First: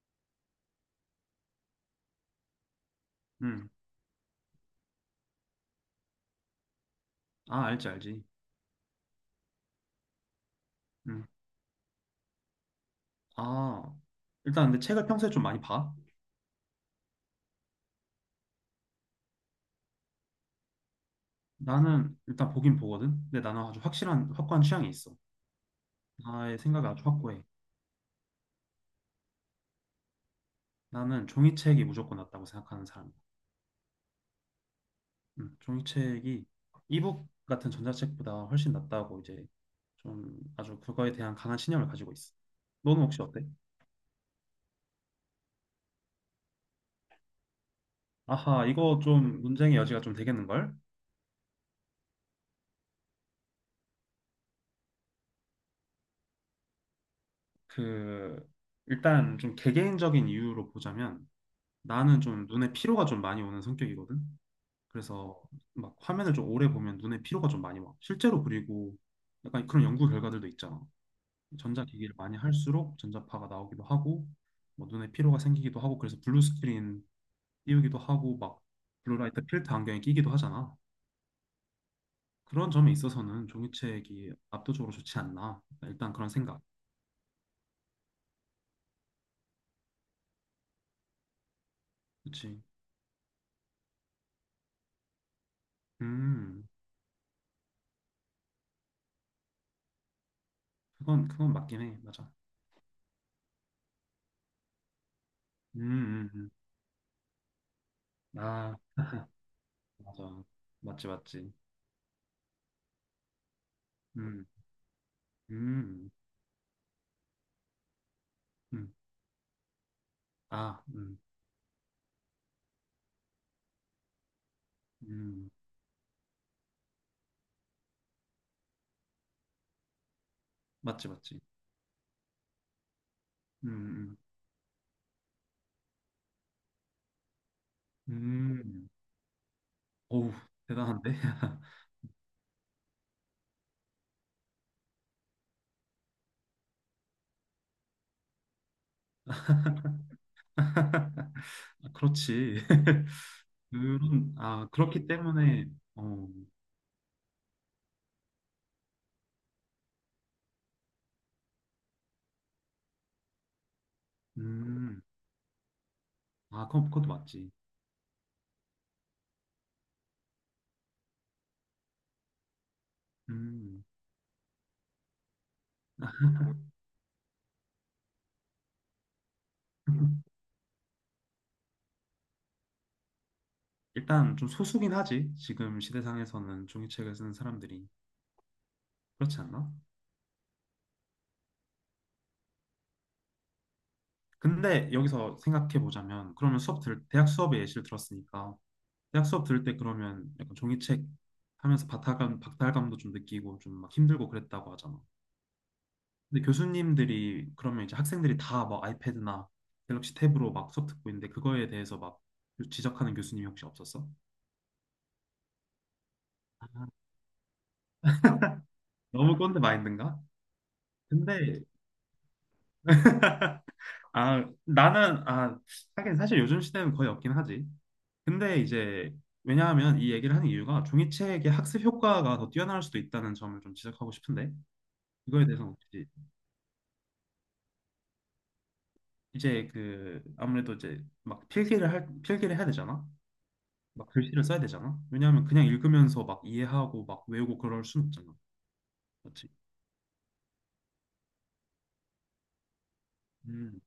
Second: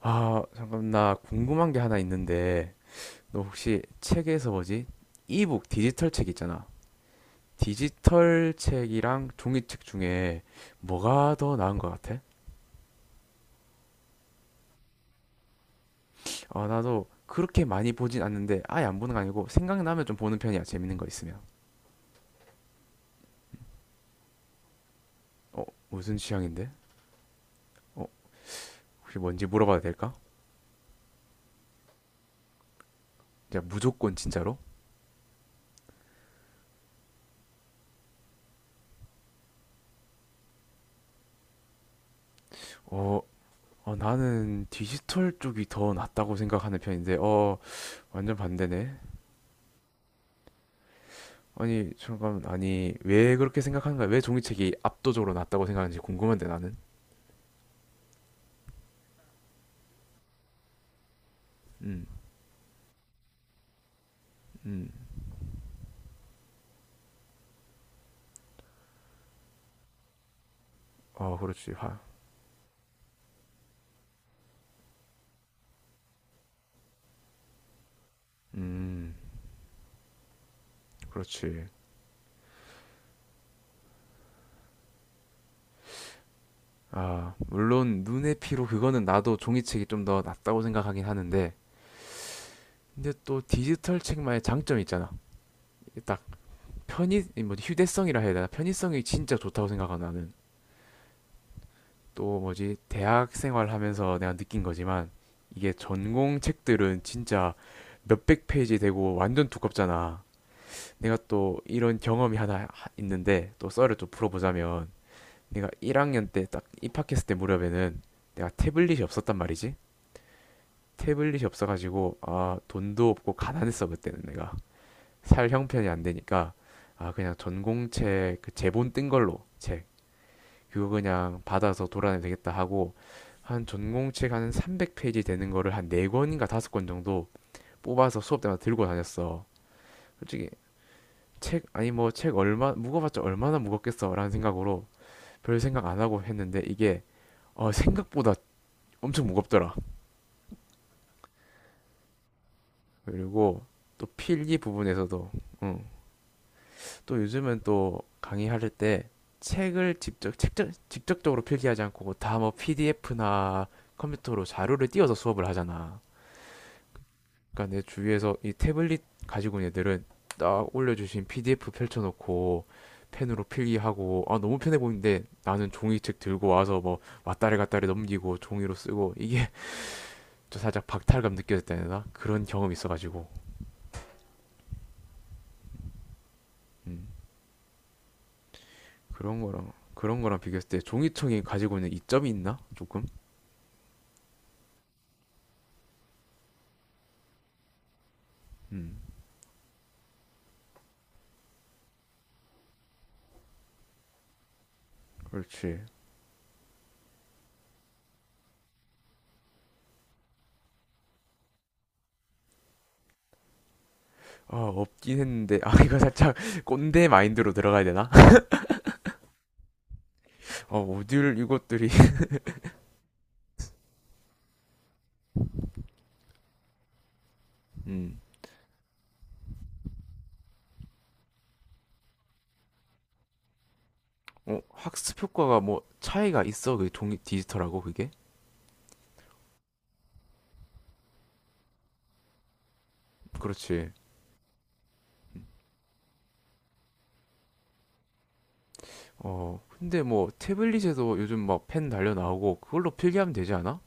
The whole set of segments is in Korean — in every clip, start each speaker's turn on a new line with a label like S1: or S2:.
S1: 아, 잠깐 나 궁금한 게 하나 있는데 너
S2: 음.
S1: 혹시 책에서 뭐지? 이북 디지털 책 있잖아.
S2: 아, 알지, 알지.
S1: 디지털 책이랑 종이책 중에
S2: 음.
S1: 뭐가 더 나은 것 같아?
S2: 아, 일단 근데 책을 평소에 좀 많이 봐?
S1: 아, 나도 그렇게 많이 보진 않는데 아예 안 보는 거 아니고 생각나면 좀 보는 편이야. 재밌는 거 있으면.
S2: 나는 일단 보긴 보거든. 근데 나는 아주 확실한, 확고한 취향이 있어.
S1: 어, 무슨
S2: 나의
S1: 취향인데?
S2: 생각이 아주 확고해.
S1: 어, 혹시 뭔지 물어봐도 될까?
S2: 나는 종이책이 무조건 낫다고 생각하는 사람이야.
S1: 야, 무조건 진짜로?
S2: 종이책이 이북 같은 전자책보다 훨씬 낫다고 이제 좀 아주 그거에 대한 강한 신념을 가지고 있어. 너는
S1: 어,
S2: 혹시 어때?
S1: 나는 디지털 쪽이 더 낫다고 생각하는 편인데, 완전
S2: 아하,
S1: 반대네.
S2: 이거 좀 논쟁의 여지가 좀 되겠는걸?
S1: 아니 잠깐 아니 왜 그렇게 생각하는가? 왜 종이책이 압도적으로 낫다고 생각하는지 궁금한데 나는.
S2: 그, 일단 좀 개개인적인 이유로 보자면
S1: 음,
S2: 나는 좀 눈에 피로가 좀 많이 오는 성격이거든.
S1: 음,
S2: 그래서 막 화면을 좀 오래 보면 눈에 피로가 좀 많이 와. 실제로 그리고 약간 그런 연구 결과들도 있잖아.
S1: 어 그렇지 화.
S2: 전자기기를 많이 할수록 전자파가 나오기도 하고 뭐 눈에 피로가 생기기도 하고 그래서 블루 스크린 띄우기도 하고 막
S1: 음,
S2: 블루라이트 필터 안경에 끼기도 하잖아.
S1: 그렇지.
S2: 그런 점에 있어서는 종이책이 압도적으로 좋지 않나. 일단 그런 생각.
S1: 아 물론 눈의 피로 그거는 나도 종이책이 좀 더 낫다고 생각하긴 하는데
S2: 그치.
S1: 근데 또 디지털 책만의 장점이 있잖아. 딱
S2: 음,
S1: 편의 뭐 휴대성이라 해야 되나? 편의성이 진짜 좋다고 생각하 나는.
S2: 그건 맞긴 해. 맞아.
S1: 또 뭐지 대학 생활하면서 내가 느낀 거지만 이게
S2: 음, 음,
S1: 전공
S2: 음.
S1: 책들은 진짜 몇백
S2: 아,
S1: 페이지 되고 완전 두껍잖아.
S2: 맞아. 맞지,
S1: 내가
S2: 맞지.
S1: 또 이런 경험이 하나 있는데 또 썰을 좀
S2: 음.
S1: 풀어보자면 내가
S2: 음,
S1: 1학년 때 딱 입학했을 때 무렵에는 내가
S2: 음,
S1: 태블릿이 없었단 말이지.
S2: 아,
S1: 태블릿이 없어가지고 아 돈도 없고 가난했어 그때는 내가 살
S2: 음,
S1: 형편이 안 되니까 아 그냥 전공책 그 제본 뜬 걸로 책 그거
S2: 맞지, 맞지.
S1: 그냥 받아서 돌아내면 되겠다 하고 한
S2: 음,
S1: 전공책 한 300페이지 되는 거를 한 네권인가 다섯 권 정도 뽑아서 수업
S2: 음,
S1: 때마다 들고
S2: 음,
S1: 다녔어.
S2: 어우,
S1: 솔직히
S2: 대단한데?
S1: 책 아니 뭐 책 얼마 무거봤자 얼마나 무겁겠어라는 생각으로 별 생각 안 하고 했는데 이게 생각보다 엄청 무겁더라.
S2: 아, 그렇지.
S1: 그리고 또
S2: 그런,
S1: 필기
S2: 아, 그렇기
S1: 부분에서도.
S2: 때문에,
S1: 응.
S2: 어,
S1: 또 요즘은 또 강의할 때 책을 직접 직접적으로 필기하지 않고 다 뭐 PDF나 컴퓨터로 자료를
S2: 음,
S1: 띄워서 수업을 하잖아.
S2: 아, 그건, 그것도 맞지.
S1: 그러니까 내 주위에서 이 태블릿 가지고 있는 애들은 딱 올려주신 PDF 펼쳐놓고 펜으로
S2: 음,
S1: 필기하고 아 너무 편해 보이는데 나는 종이책 들고 와서 뭐 왔다리 갔다리 넘기고 종이로 쓰고 이게 저 살짝 박탈감 느껴졌다 해야 되나 그런 경험이 있어가지고.
S2: 일단 좀 소수긴 하지. 지금 시대상에서는
S1: 음,
S2: 종이책을 쓰는 사람들이.
S1: 그런
S2: 그렇지
S1: 거랑
S2: 않나?
S1: 그런 거랑 비교했을 때 종이청이 가지고 있는 이점이 있나 조금.
S2: 근데 여기서 생각해 보자면, 그러면 대학 수업에 예시를 들었으니까,
S1: 음
S2: 대학 수업 들을 때 그러면 약간 종이책 하면서 박탈감도 좀 느끼고 좀 막 힘들고 그랬다고 하잖아.
S1: 그렇지.
S2: 근데 교수님들이 그러면 이제 학생들이 다 막 아이패드나 갤럭시 탭으로 막 수업 듣고 있는데 그거에 대해서 막 지적하는 교수님이 혹시 없었어?
S1: 아 없긴 했는데 아 이거 살짝 꼰대 마인드로 들어가야 되나.
S2: 너무 꼰대 마인드인가?
S1: 어 어딜
S2: 근데
S1: 이것들이.
S2: 아 나는 아 하긴 사실 요즘 시대는 거의 없긴 하지.
S1: 음.
S2: 근데 이제 왜냐하면 이 얘기를 하는 이유가 종이책의 학습 효과가 더 뛰어날 수도 있다는 점을 좀 지적하고 싶은데
S1: 학습
S2: 이거에
S1: 효과가
S2: 대해서
S1: 뭐
S2: 혹시
S1: 차이가 있어? 그 종이 디지털하고 그게?
S2: 이제 그 아무래도 이제 막 필기를 해야 되잖아.
S1: 그렇지.
S2: 막 글씨를 써야 되잖아. 왜냐하면 그냥 읽으면서 막 이해하고 막 외우고 그럴 순 없잖아. 맞지?
S1: 근데 뭐 태블릿에도 요즘 막 펜 달려 나오고 그걸로 필기하면 되지 않아?
S2: 음,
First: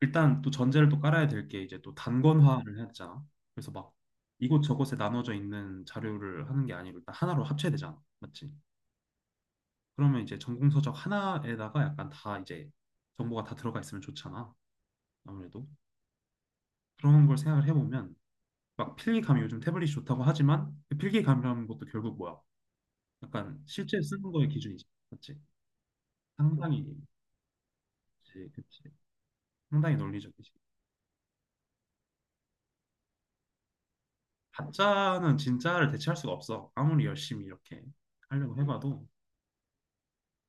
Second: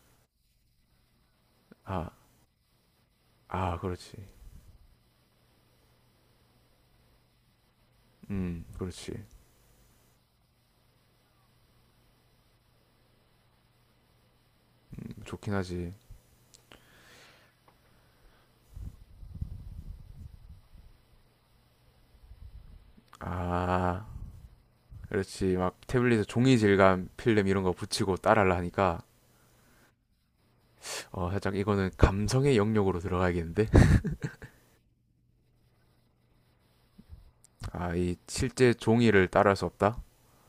S2: 일단 또 전제를 또 깔아야 될 게 이제 또
S1: 아,
S2: 단권화를 해야 되잖아. 그래서
S1: 아,
S2: 막
S1: 그렇지.
S2: 이곳저곳에 나눠져 있는 자료를 하는 게 아니고 일단 하나로 합쳐야 되잖아. 맞지?
S1: 그렇지.
S2: 그러면 이제 전공서적 하나에다가 약간 다 이제 정보가 다 들어가 있으면 좋잖아.
S1: 좋긴
S2: 아무래도
S1: 하지.
S2: 그런 걸 생각을 해보면 막 필기감이 요즘 태블릿이 좋다고 하지만 그 필기감이라는 것도 결국 뭐야? 약간 실제
S1: 아,
S2: 쓰는 거의 기준이지. 그렇지?
S1: 그렇지. 막 태블릿에 종이
S2: 상당히
S1: 질감 필름 이런 거 붙이고
S2: 그치,
S1: 따라하려
S2: 그치.
S1: 하니까
S2: 상당히 논리적이지.
S1: 살짝 이거는 감성의 영역으로 들어가야겠는데?
S2: 가짜는 진짜를 대체할 수가 없어. 아무리 열심히 이렇게
S1: 아, 이
S2: 하려고
S1: 실제
S2: 해봐도.
S1: 종이를 따라할 수 없다?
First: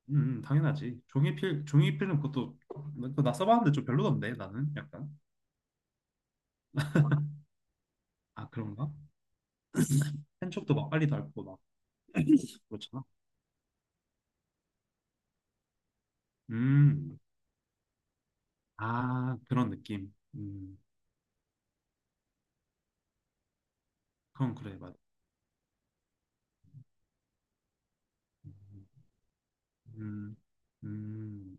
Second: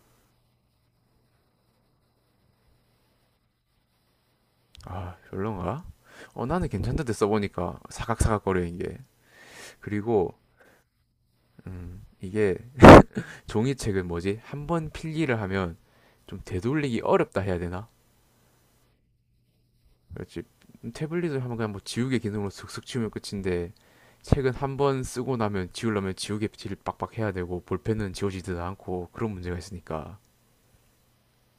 S2: 당연하지. 종이필은 그것도 그거 나 써봤는데 좀 별로던데 나는 약간.
S1: 아, 별론가? 나는 괜찮던데 써보니까
S2: 아
S1: 사각사각거리는
S2: 그런가?
S1: 게. 그리고
S2: 펜촉도 막 빨리 닳고 막
S1: 이게.
S2: 그렇잖아.
S1: 종이책은 뭐지? 한번 필기를 하면 좀 되돌리기
S2: 음,
S1: 어렵다 해야 되나?
S2: 아, 그런 느낌.
S1: 그렇지. 태블릿을 하면 그냥 뭐 지우개 기능으로 슥슥 지우면 끝인데 책은
S2: 그건 그래
S1: 한
S2: 맞아.
S1: 번 쓰고 나면 지우려면 지우개 질 빡빡 해야 되고 볼펜은
S2: 음,
S1: 지워지지도 않고 그런 문제가 있으니까.
S2: 음, 음.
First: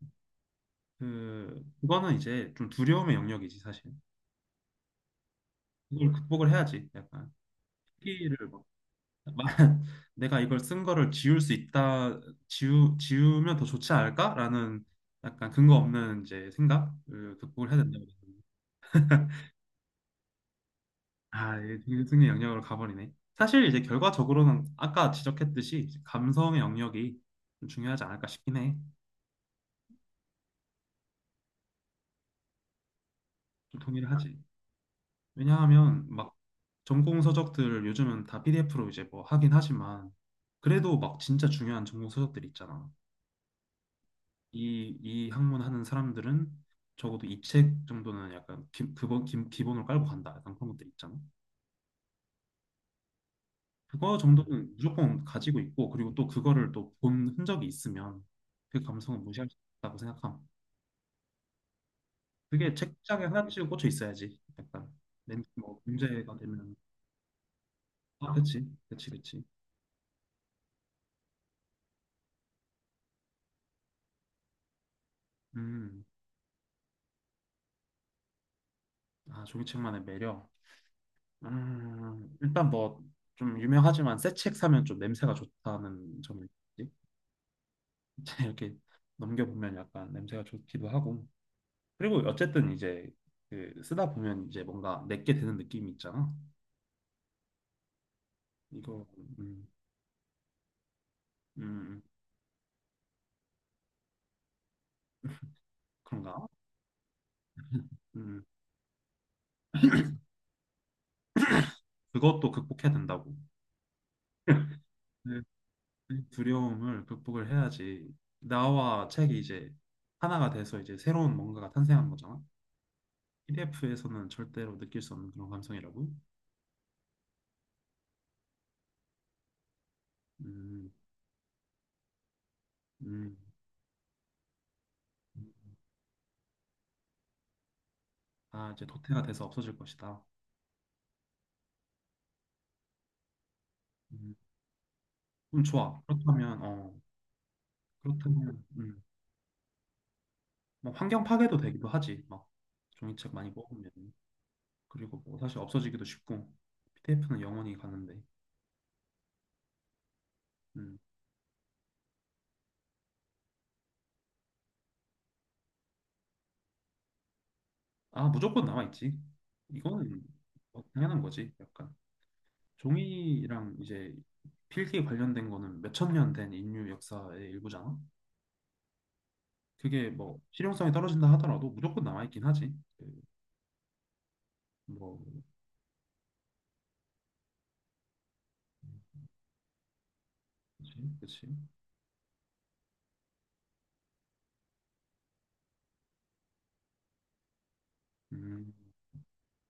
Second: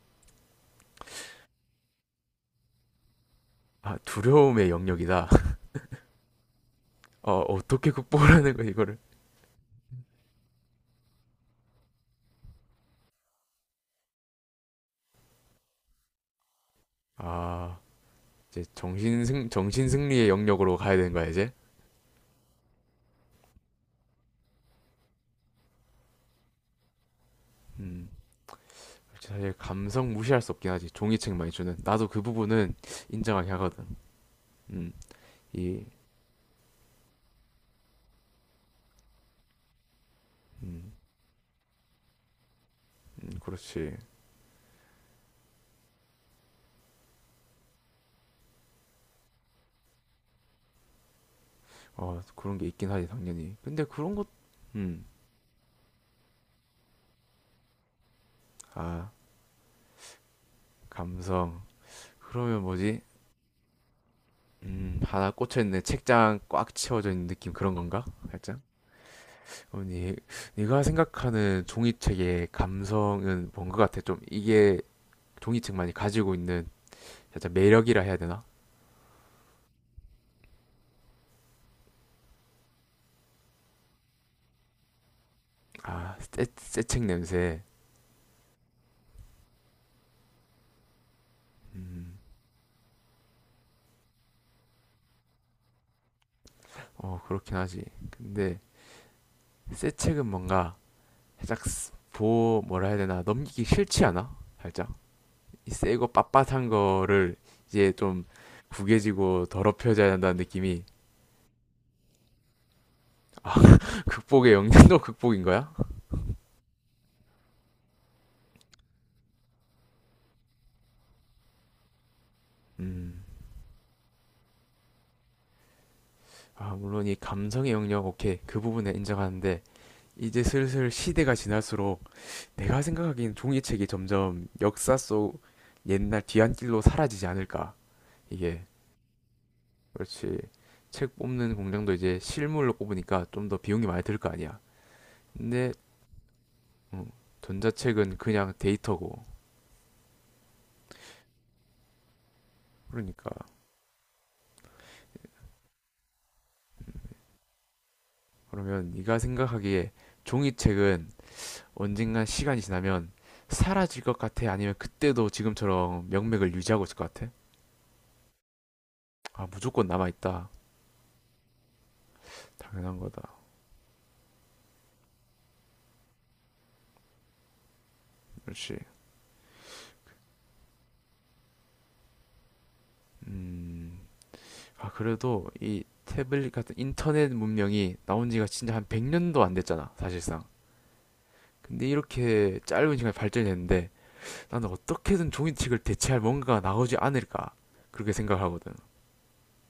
S2: 그거는 이제 좀 두려움의 영역이지 사실.
S1: 아, 두려움의 영역이다.
S2: 이걸 극복을 해야지. 약간
S1: 어떻게
S2: 시기를
S1: 극복하는
S2: 막
S1: 거야 이거를?
S2: 내가 이걸 쓴 거를 지울 수 있다, 지우면 더 좋지 않을까라는 약간 근거 없는 이제 생각을 극복을
S1: 아,
S2: 해야 된다고.
S1: 이제 정신승리의 영역으로 가야 되는 거야 이제?
S2: 아, 이게 되게 승리 영역으로 가버리네. 사실 이제 결과적으로는 아까 지적했듯이 이제 감성의 영역이 좀 중요하지
S1: 음,
S2: 않을까 싶긴 해.
S1: 사실 감성 무시할 수 없긴 하지. 종이책 많이 주는 나도 그 부분은 인정하긴
S2: 좀
S1: 하거든.
S2: 동의를 하지.
S1: 음, 이,
S2: 왜냐하면 막 전공 서적들 요즘은 다 PDF로 이제 뭐 하긴 하지만
S1: 음,
S2: 그래도 막 진짜 중요한 전공 서적들 있잖아.
S1: 그렇지.
S2: 이 학문 하는 사람들은 적어도 이 책 정도는 약간 기본으로 깔고 간다. 약간 그런 것들 있잖아.
S1: 그런 게 있긴 하지, 당연히. 근데 그런
S2: 그거
S1: 것,
S2: 정도는
S1: 음,
S2: 무조건 가지고 있고, 그리고 또 그거를 또 본 흔적이 있으면 그
S1: 아,
S2: 감성은 무시할 수 없다고 생각함.
S1: 감성. 그러면
S2: 그게
S1: 뭐지?
S2: 책장에 하나씩 꽂혀 있어야지. 약간
S1: 하나
S2: 뭐
S1: 꽂혀있는
S2: 문제가
S1: 책장 꽉
S2: 되면.
S1: 채워져 있는 느낌 그런 건가?
S2: 아,
S1: 살짝?
S2: 그치, 그치, 그치.
S1: 어, 니, 네가 생각하는 종이책의 감성은 뭔 것 같아? 좀 이게 종이책만이
S2: 음,
S1: 가지고 있는 살짝 매력이라 해야 되나?
S2: 아, 종이책만의 매력. 일단 뭐 좀 유명하지만 새 책 사면 좀 냄새가
S1: 아,
S2: 좋다는
S1: 새,
S2: 점이 있지.
S1: 새책 냄새.
S2: 이렇게 넘겨보면 약간 냄새가 좋기도 하고 그리고
S1: 음,
S2: 어쨌든 이제 그 쓰다 보면 이제 뭔가 내게 되는 느낌이 있잖아.
S1: 그렇긴 하지. 근데
S2: 이거. 음,
S1: 새 책은 뭔가 살짝
S2: 음,
S1: 보 뭐라 해야 되나 넘기기 싫지 않아? 살짝 이 새거
S2: 그런가?
S1: 빳빳한 거를 이제 좀
S2: 음
S1: 구겨지고 더럽혀져야 한다는 느낌이.
S2: 그것도 극복해야 된다고.
S1: 아. 극복의 영역도
S2: 네,
S1: 극복인 거야?
S2: 이 두려움을 극복을 해야지 나와 책이 이제 하나가 돼서 이제 새로운 뭔가가 탄생한 거잖아.
S1: 음.
S2: PDF에서는 절대로 느낄 수 없는 그런 감성이라고.
S1: 아 물론 이 감성의 영역 오케이 그 부분에 인정하는데 이제 슬슬
S2: 음,
S1: 시대가 지날수록 내가 생각하기엔
S2: 음.
S1: 종이책이 점점 역사 속 옛날 뒤안길로 사라지지 않을까 이게.
S2: 아, 이제 도태가 돼서 없어질 것이다.
S1: 그렇지. 책 뽑는 공장도 이제 실물로 뽑으니까 좀 더 비용이 많이 들 거
S2: 음,
S1: 아니야. 근데
S2: 좋아, 그렇다면, 어.
S1: 어, 전자책은 그냥
S2: 그렇다면
S1: 데이터고.
S2: 막 환경 파괴도 되기도 하지. 막
S1: 그러니까.
S2: 종이책 많이 뽑으면. 그리고 뭐 사실 없어지기도 쉽고. PDF는 영원히 가는데.
S1: 그러면 네가 생각하기에
S2: 음.
S1: 종이책은 언젠간 시간이 지나면 사라질 것 같아? 아니면 그때도 지금처럼 명맥을 유지하고 있을 것 같아?
S2: 아, 무조건 남아 있지.
S1: 아, 무조건
S2: 이거는
S1: 남아있다.
S2: 뭐 당연한 거지. 약간
S1: 당연한 거다.
S2: 종이랑 이제 필기 관련된 거는 몇천 년 된 인류 역사의 일부잖아.
S1: 역시.
S2: 그게 뭐 실용성이 떨어진다 하더라도 무조건 남아 있긴 하지. 그,
S1: 음. 아,
S2: 뭐
S1: 그래도 이 태블릿 같은 인터넷 문명이 나온 지가 진짜 한 100년도 안 됐잖아, 사실상.
S2: 그치? 그치?
S1: 근데 이렇게 짧은 시간에 발전이 됐는데 나는 어떻게든 종이책을 대체할 뭔가가 나오지 않을까. 그렇게 생각하거든.
S2: 음.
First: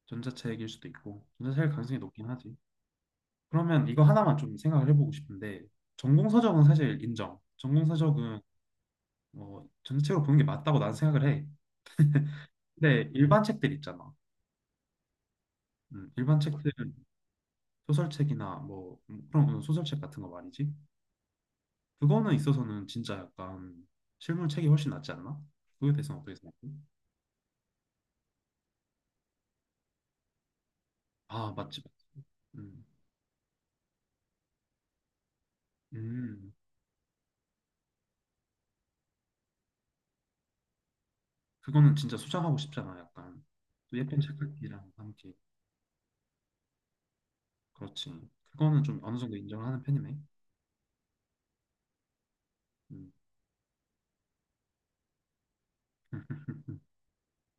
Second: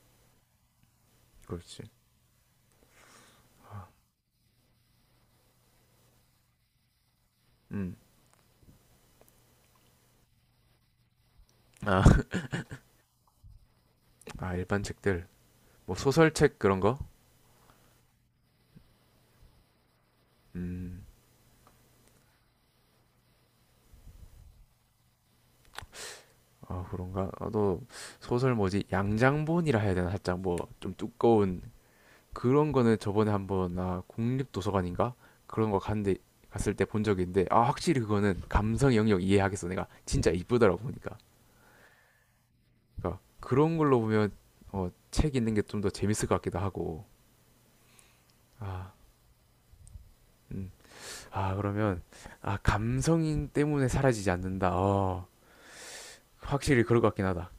S2: 전자책일 수도 있고 전자책일
S1: 그렇지.
S2: 가능성이 높긴 하지. 그러면 이거 하나만 좀 생각을 해보고 싶은데 전공 서적은 사실 인정. 전공
S1: 음.
S2: 서적은 뭐 전체적으로 보는 게 맞다고 난 생각을 해.
S1: 아.
S2: 근데 일반 책들 있잖아.
S1: 아, 일반 책들. 뭐
S2: 일반
S1: 소설책
S2: 책들
S1: 그런 거?
S2: 소설책이나 뭐 그런 소설책 같은 거 말이지.
S1: 음.
S2: 그거는 있어서는 진짜 약간 실물책이 훨씬 낫지 않나? 그거에 대해서는 어떻게 생각해?
S1: 아, 그런가? 아, 너 소설 뭐지? 양장본이라 해야 되나? 살짝 뭐 좀
S2: 아
S1: 두꺼운
S2: 맞지 맞지.
S1: 그런
S2: 음,
S1: 거는 저번에 한번 아, 국립도서관인가? 그런 거 갔는데
S2: 음
S1: 갔을 때 본 적이 있는데 아, 확실히 그거는 감성 영역 이해하겠어. 내가 진짜 이쁘더라고 보니까.
S2: 그거는 진짜 소장하고 싶잖아.
S1: 그러니까
S2: 약간
S1: 그런
S2: 또
S1: 걸로
S2: 예쁜
S1: 보면
S2: 책 읽기랑 함께.
S1: 책 읽는 게 좀 더 재밌을 것 같기도 하고.
S2: 그렇지. 그거는
S1: 아.
S2: 좀 어느 정도 인정을 하는 편이네.
S1: 음. 아, 그러면 아,
S2: 음.
S1: 감성 때문에 사라지지 않는다. 어. 확실히 그럴 것 같긴 하다.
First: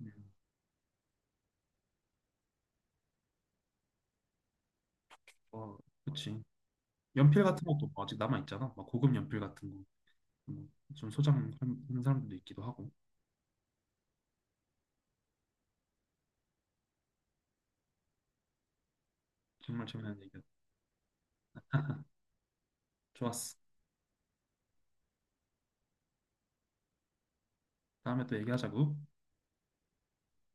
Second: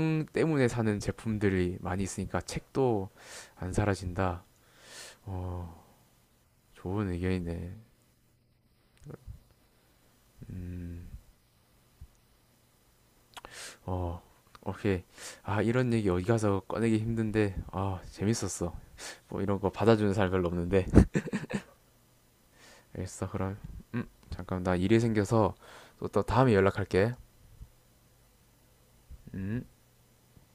S2: 음.
S1: 때문에 사는 제품들이 많이 있으니까 책도 안 사라진다.
S2: 어,
S1: 어,
S2: 그치.
S1: 좋은
S2: 연필 같은
S1: 의견이네.
S2: 것도 뭐 아직 남아 있잖아. 막 고급 연필 같은 거.
S1: 음,
S2: 뭐좀 소장하는 사람들도 있기도 하고.
S1: 어, 오케이. 아, 이런 얘기 어디 가서 꺼내기 힘든데, 아, 재밌었어. 뭐 이런 거
S2: 정말
S1: 받아주는
S2: 재미난
S1: 사람
S2: 얘기야.
S1: 별로 없는데. 알겠어. 그럼
S2: 좋았어.
S1: 잠깐 나 일이 생겨서 또 다음에 연락할게.
S2: 다음에 또 얘기하자고.
S1: 음.